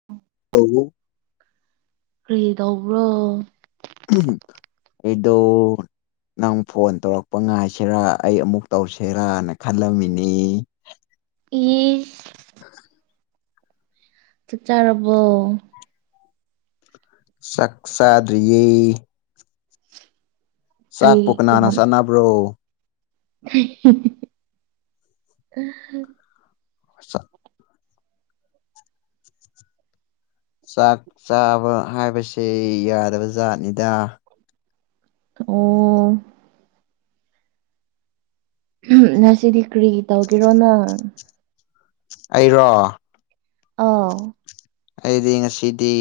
[unintelligible] [unintelligible] ꯀ꯭ꯔꯤ ꯇꯧꯕ꯭ꯔꯣ [unintelligible] ꯑꯩꯗꯣ ꯅꯪ ꯐꯣꯟ ꯇꯧꯔꯛꯄ ꯉꯥꯏꯁꯤꯔꯥ ꯑꯩ ꯑꯃꯨꯛ ꯇꯧꯁꯦꯔꯥꯅ ꯈꯜꯂꯝꯃꯤꯅꯤ [unintelligible] ꯆꯥꯛ ꯆꯥꯔꯕꯣ ꯆꯥꯛ ꯆꯥꯗ꯭ꯔꯤꯌꯦ ꯀꯔꯤ ꯆꯥꯛ ꯄꯨ ꯀꯅꯥꯟꯅ ꯌꯥꯝ ꯆꯥꯟꯅꯕ꯭ꯔꯣ [unintelligible] ꯆꯥꯛ ꯆꯥꯛ ꯆꯥꯕ ꯍꯥꯏꯕꯁꯦ ꯌꯥꯗꯕ ꯖꯥꯠꯅꯤꯗ ꯑꯣ [unintelligible] ꯉꯁꯤꯗꯤ ꯀ꯭ꯔꯤ ꯇꯧꯒꯦꯔꯣ ꯅꯪ ꯑꯩꯔꯣ ꯑꯥꯎ ꯑꯩꯗꯤ ꯉꯁꯤꯗꯤ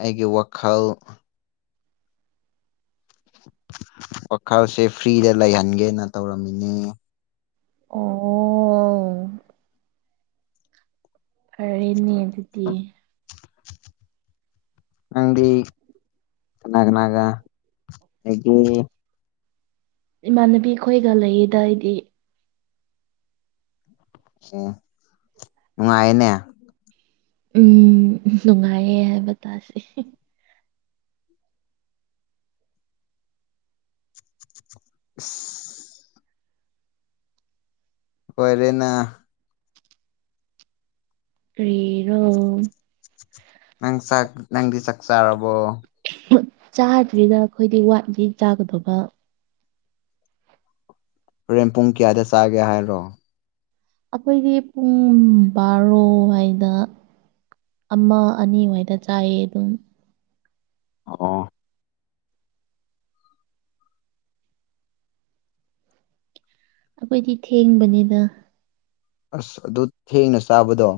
ꯑꯩꯒꯤ ꯋꯥꯈꯜ ꯋꯥꯈꯜꯁꯦ ꯐ꯭ꯔꯤꯗ ꯂꯩꯍꯟꯒꯦꯅ ꯇꯧꯔꯝꯃꯤꯅꯦ ꯑꯣ [unintelligible] ꯑꯔꯦꯅꯦ ꯗꯨꯗꯤ ꯅꯪꯗꯤ ꯀꯅꯥ ꯀꯅꯥꯒ ꯂꯩꯒꯦ? ꯏꯃꯥꯟꯅꯕꯤ ꯈꯣꯏꯒ ꯂꯩꯌꯦꯗ ꯑꯩꯗꯤ꯫ ꯎꯡ ꯅꯨꯉꯥꯏꯅꯦ ꯎꯝ ꯅꯨꯉꯥꯏꯌꯦ ꯍꯥꯏꯕ ꯇꯥꯔꯦ ꯏꯁ ꯑꯣꯏꯔꯦꯅꯥ ꯀꯔꯤꯔꯣ? ꯅꯪ ꯆꯥꯛ ꯅꯪꯗꯤ ꯆꯥꯛ ꯆꯥꯔꯕꯣ? [unintelligible] ꯆꯥꯗ꯭ꯔꯤꯗ ꯑꯩꯈꯣꯏꯗꯤ ꯋꯥꯠꯂꯤ ꯆꯥꯒꯗꯧꯕ꯫ ꯍꯣꯔꯦꯟ ꯄꯨꯡ ꯀꯌꯥꯗ ꯆꯥꯒꯦ ꯍꯥꯏꯔꯣ? ꯑꯈꯣꯏꯒꯤ ꯄꯨꯡ ꯕꯥꯔꯣꯍꯥꯢꯗ ꯑꯃ ꯑꯅꯤꯋꯥꯏꯗ ꯆꯥꯏꯌꯦ ꯑꯗꯨꯝ ꯑꯣ ꯑꯣ ꯑꯈꯣꯏꯗꯤ ꯊꯦꯡꯕꯅꯤꯗ ꯑꯁ ꯑꯗꯨ ꯊꯦꯡꯅ ꯆꯥꯕꯗꯣ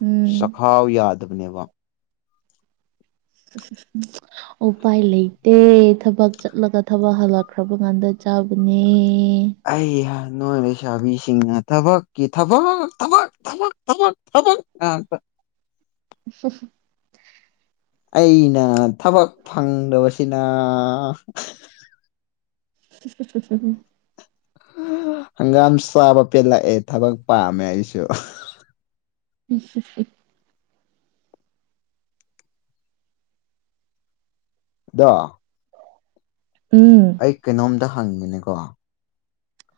ꯎꯝ ꯐꯥꯎ ꯌꯥꯗꯕꯅꯦꯕ [unintelligible] ꯑꯣꯄꯥꯏ ꯂꯩꯇꯦ ꯊꯕꯛ ꯆꯠꯂꯒ ꯊꯕꯛ ꯍꯜꯂꯛꯈ꯭ꯔꯕ ꯀꯥꯟꯗ ꯆꯥꯕꯅꯦ꯫ ꯑꯩ ꯍ ꯅꯣꯏ ꯂꯩꯁꯥꯕꯤꯁꯤꯡꯅ ꯊꯕꯛꯀꯤ ꯊꯕꯛ ꯊꯕꯛ ꯊꯃꯛ ꯊꯃꯛ ꯊꯃꯛ ꯉꯥꯛꯇ [unintelligible] ꯑꯩꯅ ꯊꯕꯛ ꯐꯪꯗꯕꯁꯤꯅꯥ [unintelligible] [unintelligible] ꯍꯪꯒꯥꯝ ꯆꯥꯕ ꯄꯦꯜꯂꯛꯑꯦ ꯊꯕꯛ ꯄꯥꯝꯃꯦ ꯑꯩꯁꯨ꯫ [unintelligible] ꯑꯗꯣ ꯎꯝ ꯑꯩ ꯀꯩꯅꯣꯝꯗ ꯍꯪꯒꯦꯅꯦꯀꯣ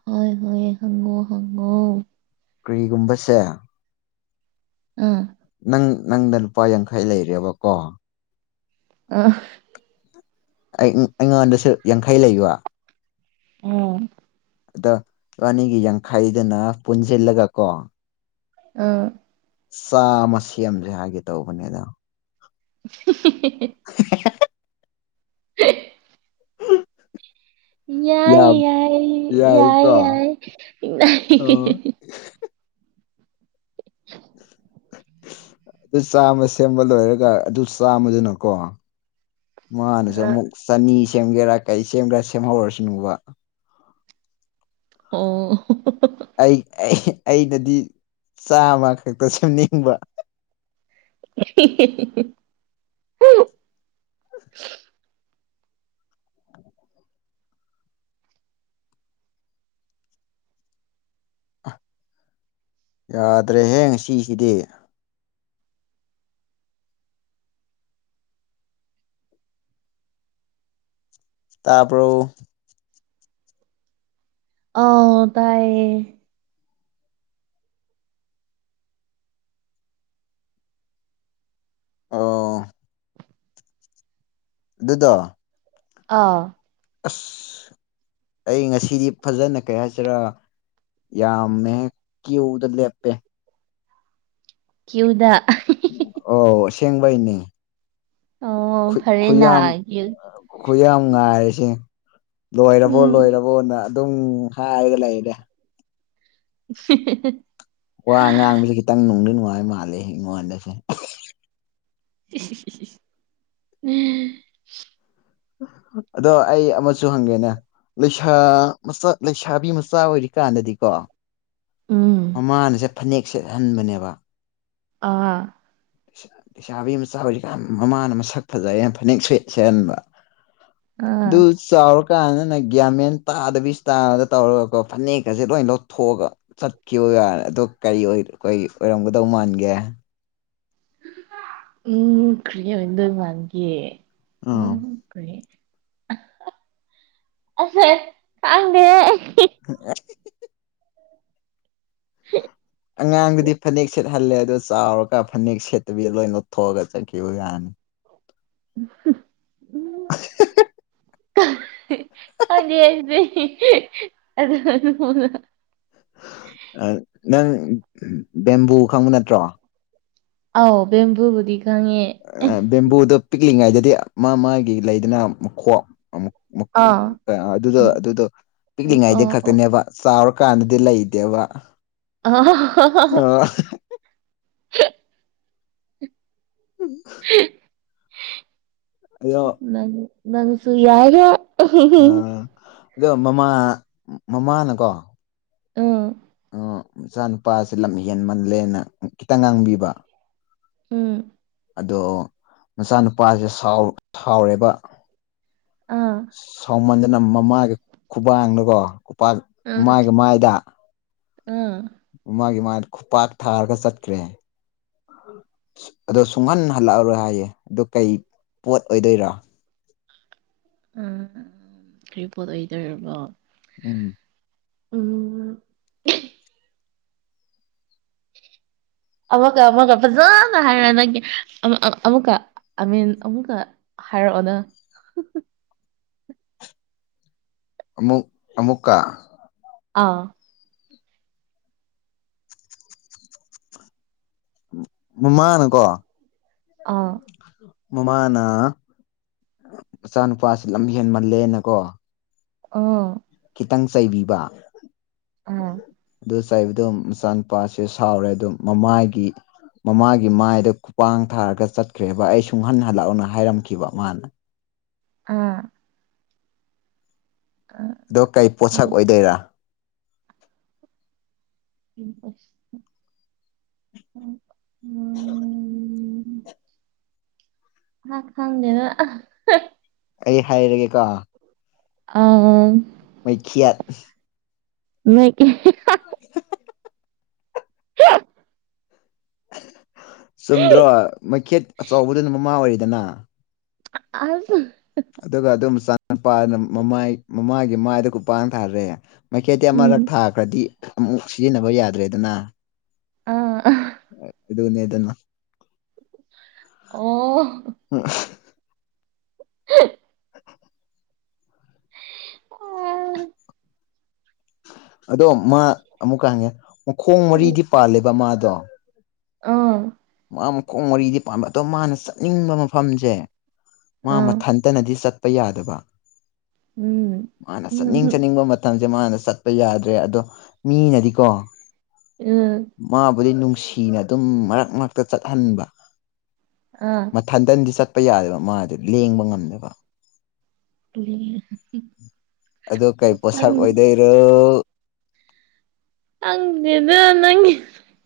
ꯍꯣꯏ ꯍꯣꯏ ꯍꯪꯉꯣ ꯍꯪꯉꯣ ꯀ꯭ꯔꯤꯒꯨꯝꯕꯁꯦ ꯑ ꯅꯪ ꯅꯪꯗ ꯂꯨꯄꯥ ꯌꯥꯡꯈꯩ ꯂꯩꯔꯦꯕꯀꯣ ꯑ ꯑꯩ ꯑꯩꯉꯣꯟꯗꯁꯨ ꯌꯥꯡꯈꯩ ꯂꯩꯕ [unintelligible] ꯑꯗꯣ ꯏꯕꯥꯅꯤꯒꯤ ꯌꯥꯡꯈꯩꯗꯨꯅ ꯄꯨꯟꯁꯤꯜꯂꯒ ꯀꯣ ꯑ ꯆꯥ ꯑꯃ ꯁꯦꯝꯖꯦ ꯍꯥꯏꯒꯦ ꯇꯧꯕꯅꯦꯗ꯫ [unintelligible] [unintelligible] [unintelligible] ꯌꯥꯏ ꯌꯥꯝ ꯌꯥꯏ ꯌꯥꯏ ꯌꯥꯏꯀꯣ ꯌꯥꯏ ꯏ ꯑꯣ [unintelligible] [unintelligible] ꯑꯗꯨ ꯆꯥꯝꯃ ꯁꯦꯝꯕ ꯂꯣꯏꯔꯒ ꯑꯗꯨ ꯆꯥꯝꯃꯗꯨꯅꯀꯣ ꯃꯥꯅꯁꯨ ꯑꯃꯨꯛ ꯆꯅꯤ ꯁꯦꯝꯒꯦꯔꯥ ꯀꯩ ꯁꯦꯝꯒꯦꯔꯥ ꯁꯦꯝꯍꯧꯔꯁꯅꯨꯕ ꯑꯣ ꯑꯩ ꯑꯩ ꯑꯩꯅꯗꯤ ꯆꯥꯃ ꯈꯛꯇ ꯁꯦꯝꯅꯤꯡꯕ [inaudible] ꯌꯥꯗ꯭ꯔꯦꯍꯦ ꯉꯁꯤꯁꯤꯗꯤ ꯇꯕ꯭ꯔꯣ ꯑꯎ ꯇꯥꯏꯌꯦ ꯑꯣ ꯑꯗꯨꯗꯣ ꯑꯥ ꯑꯁ ꯑꯩ ꯉꯁꯤꯗꯤ ꯐꯖꯅ ꯀꯩ ꯍꯥꯏꯁꯤꯔ ꯌꯥꯝꯃꯦ ꯀꯤꯎꯗ ꯂꯦꯞꯄꯦ ꯀ꯭ꯌꯨꯗ ꯑꯣ ꯁꯦꯡꯕꯩꯅꯤ ꯑꯣ ꯈꯨꯠ ꯐꯔꯦꯅ ꯈꯨꯌꯥꯝ ꯀ꯭ꯌꯨ ꯈꯨꯌꯥꯝ ꯉꯥꯏꯔꯤꯁꯦ ꯂꯣꯏꯔꯕꯣ ꯎꯝ ꯂꯣꯏꯔꯕ ꯍꯣꯟꯅ ꯑꯗꯨꯝ ꯍꯥꯏꯔꯒ ꯂꯩꯔꯦ [unintelligible] ꯋꯥ ꯉꯥꯡꯕꯁꯦ ꯈꯤꯇꯪ ꯅꯨꯡꯗꯤ ꯅꯨꯡꯉꯥꯏ ꯃꯥꯜꯂꯦ ꯑꯩꯉꯣꯟꯗꯁꯦ ꯏꯁ ꯏꯁ ꯏꯁ ꯏꯁ ꯑꯗꯣ ꯑꯩ ꯑꯃꯁꯨ ꯍꯪꯒꯦꯅꯦ ꯂꯩꯁꯥ ꯃꯆꯥ ꯂꯩꯁꯥꯕꯤ ꯃꯆꯥ ꯑꯣꯏꯔꯤꯀꯥꯟꯗꯗꯤꯀꯣ ꯎꯝ ꯃꯃꯥꯅꯁꯦ ꯐꯅꯦꯛ ꯁꯦꯠꯍꯟꯕꯅꯦꯕ ꯑꯥ ꯄꯩꯁꯥꯕꯤ ꯑꯃꯆꯥꯖꯤꯀꯥꯟ ꯃꯃꯥꯅ ꯃꯁꯛ ꯐꯖꯩꯌꯦꯟ ꯐꯅꯦꯛ ꯁꯦꯠ ꯁꯦꯍꯟꯕ ꯑꯥ ꯑꯗꯨ ꯆꯥꯎꯔꯛ ꯀꯥꯟꯗꯅ ꯒ꯭ꯌꯥꯃꯦꯟ ꯇꯥꯗꯕꯤ ꯏꯁꯇꯥꯏꯜꯗ ꯇꯧꯔꯒꯀꯣ ꯐꯅꯦꯛꯀꯁꯦ ꯂꯣꯏ ꯂꯧꯊꯣꯛꯑꯒ ꯆꯠꯈꯤꯕꯒꯟ ꯑꯗꯣ ꯀꯔꯤ ꯑꯣꯏ ꯀꯔꯤ ꯑꯣꯏꯔꯝꯒꯗꯧ ꯃꯥꯟꯒꯦ ꯎꯝ ꯀ꯭ꯔꯤ ꯑꯣꯏꯗꯣꯗ ꯃꯥꯒꯦ ꯎꯝ ꯀ꯭ꯔꯤ ꯑꯁꯑꯦ ꯈꯪꯗꯦ [inaudible] ꯍ ꯑꯉꯥꯡꯗꯨꯗꯤ ꯐꯅꯦꯛ ꯁꯦꯠꯍꯜꯂꯦ ꯑꯗꯣ ꯆꯥꯎꯔꯒ ꯐꯅꯦꯛ ꯁꯦꯠꯇꯨꯕꯤ ꯂꯣꯏ ꯂꯧꯊꯣꯛꯑꯒ ꯆꯠꯈꯤꯕ ꯌꯥꯅꯤ [unintelligible] [inaudible] ꯈꯪꯗꯦ ꯑꯩꯗꯤ [unintelligible] ꯑ ꯅꯪ ꯕꯦꯝꯕꯨ ꯈꯪꯕ ꯅꯠꯇ꯭ꯔꯣ ꯑꯥꯎ ꯕꯦꯝꯕꯨꯨꯕꯨꯗꯤ ꯈꯉꯦ ꯕꯦꯝꯕꯨꯗꯣ ꯄꯤꯛꯂꯤꯉꯩꯗꯗꯤ ꯃꯥ ꯃꯥꯒꯤ ꯂꯩꯗꯅ ꯃꯈꯣꯛ ꯑꯃꯨ ꯃꯀꯨ ꯑꯥ ꯑ ꯑꯗꯨꯗꯣ ꯑꯗꯨꯗꯣ ꯄꯤꯛꯂꯤꯉꯥꯏꯗ ꯑꯣ ꯑꯣ ꯈꯛꯇꯅꯦꯕ ꯆꯥꯎꯔꯀꯥꯟꯗꯗꯤ ꯂꯩꯇꯦꯕ ꯑ ꯎꯝ ꯑꯗꯣ ꯅꯪ ꯅꯪꯁꯨ ꯌꯥꯏꯔꯦ ꯑꯗꯣ ꯃꯃꯥ ꯃꯃꯥꯅꯀꯣ ꯑ [unintelligible] ꯃꯆꯥꯅꯨꯄꯥꯁꯦ ꯂꯝ ꯍꯦꯟꯃꯜꯂꯦꯅ ꯈꯤꯇꯪ ꯉꯥꯡꯕꯤꯕ ꯎꯝ ꯑꯗꯣ ꯃꯆꯥꯅꯨꯄꯥꯁꯦ ꯁꯥꯎ ꯁꯥꯎꯔꯦꯕ꯫ ꯑꯥ ꯁꯥꯎꯃꯟꯗꯅ ꯃꯃꯥꯒꯤ ꯈꯨꯕꯥꯡꯅꯀꯣ ꯎꯄꯥꯛ ꯃꯥꯏꯒꯤ ꯃꯥꯏꯗ ꯎꯡ ꯃꯥꯒꯤ ꯃꯥꯏꯗ ꯈꯨꯄꯥꯛ ꯊꯥꯔꯒ ꯆꯠꯈ꯭ꯔꯦ꯫ [unintelligible] ꯑꯗꯣ ꯁꯨꯡꯍꯟ ꯍꯜꯂꯛꯑꯔꯣꯏ ꯍꯥꯏꯌꯦ ꯑꯗꯨ ꯀꯩ ꯄꯣꯠ ꯑꯣꯏꯗꯣꯏꯔꯥ? ꯎꯝ ꯀꯔꯤ ꯄꯣꯠ ꯑꯣꯏꯗꯣꯏꯔꯕꯣ ꯎꯝ ꯎꯝ ꯑꯃꯛꯀ ꯑꯃꯛꯀ ꯐꯖꯅ ꯍꯥꯏꯔꯣ ꯅꯪꯒꯤ ꯑ-ꯑꯃꯨꯛꯀ ꯑ ꯃꯤꯟ ꯑꯃꯨꯛꯀ ꯍꯥꯏꯔꯛꯑꯣꯅ [unintelligible] ꯑꯃꯨꯛ ꯑꯃꯨꯛꯀ ꯑꯥ ꯃꯃꯥꯅꯀꯣ [inaudible] ꯑꯥ ꯃꯃꯥꯅ ꯃꯆꯥꯅꯨꯄꯥꯁꯤ ꯂꯝ ꯍꯦꯟꯃꯜꯂꯦꯅ ꯀꯣ ꯑꯣ ꯈꯤꯇꯪ ꯆꯩꯕꯤꯕ ꯑꯗꯨ ꯆꯩꯕꯗꯨꯝ ꯃꯆꯥꯅꯨꯄꯥꯁꯦ ꯁꯥꯎꯔꯦ ꯑꯗꯨꯝ ꯃꯃꯥꯏꯒꯤ ꯃꯃꯥꯒꯤ ꯃꯥꯏꯗ ꯈꯨꯄꯥꯡ ꯊꯥꯔꯒ ꯆꯠꯈ꯭ꯔꯦꯕ ꯑꯩ ꯁꯨꯡꯍꯟ ꯍꯜꯂꯛꯑꯣꯅ ꯍꯥꯏꯔꯝꯈꯤꯕ ꯃꯥꯅ꯫ ꯑꯥ ꯑ ꯑꯗꯣ ꯀꯩ ꯄꯣꯠꯁꯛ ꯑꯣꯏꯗꯣꯏꯔꯥ? [inaudible] ꯎꯝ ꯍꯥ ꯈꯪꯗꯦꯗ ꯑꯥ ꯑꯩ ꯍꯥꯏꯔꯒꯦꯀꯣ ꯑꯝ ꯃꯩꯈꯦꯠ ꯃꯩꯛ ꯏ [unintelligible] [unintelligible] ꯆꯨꯝꯗ꯭ꯔꯣ ꯃꯩꯈꯦꯠ ꯑꯆꯧꯕꯗꯨꯅ ꯃꯃꯥ ꯑꯣꯏꯔꯦꯗꯅ ꯑꯖ ꯑꯗꯨꯒ ꯑꯗꯨꯝ ꯆꯥ ꯄꯥꯗꯨꯅ ꯃꯃꯥꯏ ꯃꯃꯥꯒꯤ ꯃꯥꯏꯗ ꯈꯨꯄꯥꯡ ꯊꯥꯔꯦ ꯃꯩꯈꯦꯠꯇꯤ ꯎꯝ ꯑꯃꯔꯛ ꯊꯥꯈ꯭ꯔꯗꯤ ꯑꯃꯨꯛ ꯁꯤꯖꯤꯟꯅꯕ ꯌꯥꯗ꯭ꯔꯦꯗꯅ꯫ ꯑ [unintelligible] ꯑꯗꯨꯅꯦꯗꯅ ꯑꯣ [unintelligible] [unintelligible] ꯑꯣ [unintelligible] ꯑꯗꯣ ꯃꯥ ꯑꯃꯨꯛꯀ ꯍꯪꯉꯦ ꯃꯈꯣꯡ ꯃꯔꯤꯗꯤ ꯄꯥꯜꯂꯦꯕ ꯃꯥꯗꯣ ꯑꯥ ꯃꯥ ꯃꯈꯣꯡ ꯃꯔꯤꯗꯤ ꯄꯥꯟꯕꯥ ꯑꯗꯣ ꯃꯥꯅ ꯆꯠꯅꯤꯡꯕ ꯃꯐꯝꯖꯦ ꯫ ꯃꯥ ꯑꯥ ꯃꯊꯟꯇꯅꯗꯤ ꯆꯠꯄ ꯌꯥꯗꯕ ꯎꯝ ꯃꯥꯅ ꯆꯠꯅꯤꯡ ꯎꯝ ꯆꯠꯅꯤꯡꯕ ꯃꯠ ꯇꯝꯁꯦ ꯃꯥꯅ ꯆꯠꯄ ꯌꯥꯗ꯭ꯔꯦ ꯑꯗꯣ ꯃꯤꯅꯗꯤꯀꯣ꯫ ꯎꯝ ꯃꯥꯕꯨꯗꯤ ꯅꯨꯡꯁꯤꯅ ꯑꯗꯨꯝ ꯃꯔꯛ ꯃꯔꯛꯇ ꯆꯠꯍꯟꯕ꯫ ꯑꯥ ꯊꯟꯗꯟꯗꯤ ꯆꯠꯄ ꯌꯥꯗꯦꯕ ꯃꯥꯗꯤ ꯂꯦꯡꯕ ꯉꯝꯗꯕ꯫ [unintelligible] ꯑꯗꯣ ꯀꯩ ꯄꯣꯠꯁꯛ ꯑꯣꯏꯗꯣꯏꯔꯣ꯫ ꯈꯪꯗꯦꯗ ꯅꯪꯒꯤ꯫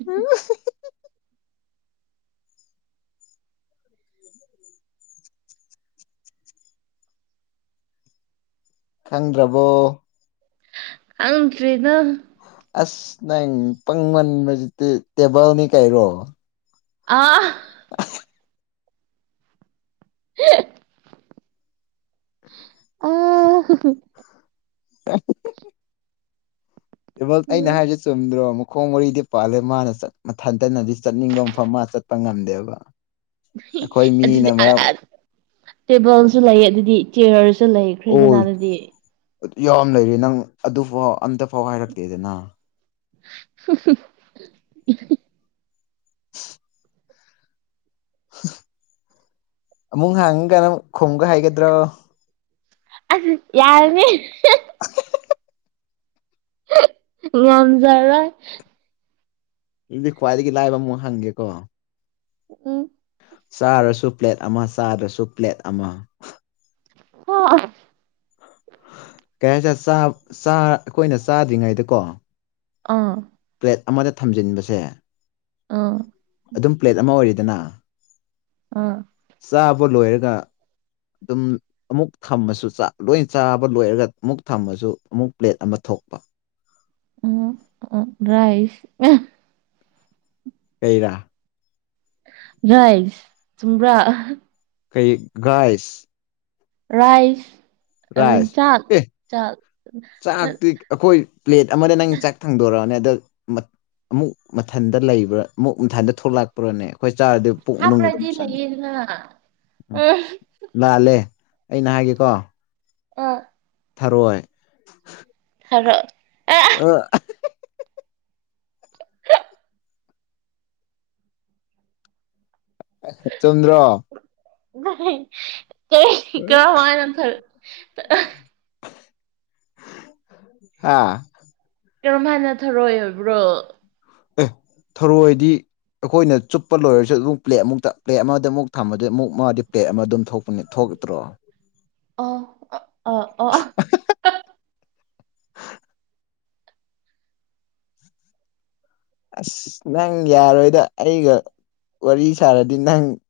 ꯑꯡ ꯫ ꯈꯪꯗ꯭ꯔꯕꯣ꯫ ꯈꯪꯗ꯭ꯔꯤꯗ ꯑꯁ ꯅꯪ ꯄꯪꯃꯟꯕꯖꯤꯛꯇꯤ ꯇꯦꯕꯜꯅꯤ ꯀꯩꯔꯣ꯫ ꯑꯥ ꯑ ꯑꯥ ꯑ ꯇꯦꯕꯜ ꯑꯩꯅ ꯍꯥꯏꯔꯤꯁꯦ ꯆꯨꯝꯗ꯭ꯔꯣ ꯑꯃꯨꯛ꯫ ꯈꯣꯡ ꯃꯔꯤꯗꯤ ꯄꯥꯜꯂꯦ ꯃꯥꯅ ꯆꯠ ꯃꯊꯟꯇꯅꯗꯤ ꯆꯠꯅꯤꯡꯕ ꯃꯐꯝ ꯃꯥ ꯆꯠꯄ ꯉꯝꯗꯦꯕ꯫ ꯑꯩꯈꯣꯏ ꯑꯗꯨꯗꯤ ꯃꯤꯅ ꯑꯥ ꯃꯔꯝ ꯑꯥ ꯇꯦꯕꯜꯁꯨ ꯂꯩ ꯑꯗꯨꯗꯤ ꯆꯤꯌꯔꯁꯨ ꯂꯩ꯫ ꯑꯣꯜ ꯑꯠ ꯌꯥꯝ ꯂꯩꯔꯦ ꯅꯪ ꯑꯗꯨꯐꯥꯎ ꯑꯝꯇ ꯐꯥꯎ ꯍꯥꯏꯔꯛꯇꯦꯗꯅ꯫ [inaudible] [inaudible] ꯑꯃꯨꯛ ꯍꯡꯉ ꯀꯥꯟꯅꯑꯃꯨꯛ ꯈꯨꯡꯒ ꯍꯩꯒꯗꯔꯣ ꯫ ꯑꯁ ꯌꯥꯔꯅꯤ꯫ ꯉꯝꯖꯔꯣꯏ ꯗꯨꯗꯤ ꯈ꯭ꯋꯥꯏꯗꯒꯤ ꯂꯥꯏꯕ ꯑꯃꯨꯛ ꯍꯪꯒꯦꯀꯣ꯫ ꯎꯝ ꯆꯥꯔꯁꯨ ꯄ꯭ꯂꯦꯠ ꯑꯃ ꯆꯥꯗ꯭ꯔꯁꯨ ꯄ꯭ꯂꯦꯠ ꯑꯃ꯫ ꯍꯥ ꯀꯩ ꯍꯥꯏꯁꯦꯔꯥ ꯆꯥꯞ ꯆꯥꯔ ꯑꯩꯈꯣꯏꯅ ꯆꯥꯗ꯭ꯔꯤꯉꯩꯗꯀꯣ꯫ ꯑꯥ ꯄ꯭ꯂꯦꯠ ꯑꯃꯗ ꯊꯝꯖꯤꯟꯕꯁꯦ ꯑꯥ ꯑꯗꯨꯝ ꯄ꯭ꯂꯦꯠ ꯑꯃ ꯑꯣꯏꯔꯤꯗꯅ꯫ ꯑꯥ ꯆꯥꯕ ꯂꯣꯏꯔꯒ ꯗꯨꯝ ꯑꯃꯨꯛ ꯊꯝꯃꯁꯨ ꯆꯥ ꯂꯣꯏꯟ ꯆꯥꯕ ꯂꯣꯏꯔꯒ ꯑꯃꯨꯛ ꯊꯝꯃꯁꯨ ꯑꯃꯨꯛ ꯄ꯭ꯂꯦꯠ ꯑꯃ ꯊꯣꯛꯄ꯫ ꯎꯝ ꯎ ꯑ ꯔꯥꯏꯁ ꯫ ꯀꯩꯔꯥ ꯫ ꯔꯥꯏꯐ ꯆꯨꯝꯕ꯭ꯔꯥ ꯑꯍ ꯀꯩ ꯒꯥꯏꯁ ꯔꯥꯏꯐ ꯔꯥꯏꯁ ꯑꯦ ꯆꯥꯛꯇꯤ ꯑꯈꯣꯏ ꯄ꯭ꯂꯦꯠ ꯑꯃꯗ ꯅꯪ ꯆꯛ ꯊꯡꯗꯣꯔꯣꯅꯦ ꯑꯗꯨꯛ ꯃꯠ ꯑꯃꯨꯛ ꯃꯊꯟꯗ ꯂꯩꯕ꯭ꯔꯥ ꯃꯨꯛ ꯃꯊꯟꯗ ꯊꯣꯛꯂꯛꯄ꯭ꯔꯅꯦ꯫ ꯈꯣꯏ ꯆꯥꯔꯗꯤ ꯄꯨꯨꯛ ꯃꯅꯨꯡꯗ ꯑꯗꯨꯝ ꯍꯥꯞꯄ꯭ꯔꯗꯤ ꯆꯪꯏ ꯂꯩꯌꯦꯗꯅ ꯎꯝ꯫ ꯑ ꯂꯥꯜꯂꯦ ꯑꯩꯅ ꯍꯥꯏꯒꯦꯀꯣ꯫ ꯎꯝ ꯊꯔꯣꯏ ꯍꯥꯏꯔꯣ ꯑꯦ [unintelligible] ꯆꯨꯝꯗ꯭ꯔꯣ [unintelligible] ꯀꯩꯍꯤ ꯀꯔꯝꯍꯥꯏꯅ ꯊꯔꯤ [unintelligible] ꯑꯥ ꯀ꯭ꯔꯝꯍꯥꯏꯅ ꯊꯔꯣꯏ ꯑꯣꯏꯕ꯭ꯔꯣ꯫ ꯑꯦ ꯊꯔꯣꯏꯗꯤ ꯑꯈꯣꯏꯅ ꯆꯨꯞꯄ ꯂꯣꯏꯔꯁꯨ ꯑꯗꯨꯝ ꯄ꯭ꯂꯦꯠ ꯑꯃꯨꯛꯇ ꯄ꯭ꯂꯦꯠ ꯑꯃꯗ ꯑꯃꯨꯛ ꯊꯝꯕꯗ ꯑꯃꯨꯛ ꯃꯥꯗꯤ ꯄ꯭ꯂꯦꯠ ꯑꯃ ꯑꯗꯨꯝ ꯊꯣꯛ ꯊꯣꯛꯇ꯭ꯔꯣ ꯎꯝ ꯑꯣ ꯑ ꯑꯣ ꯑꯥ ꯑꯁ ꯅꯪ ꯌꯥꯔꯣꯏꯗ ꯑꯩꯒ ꯋꯥꯔꯤ ꯁꯥꯔꯗꯤ ꯅꯪ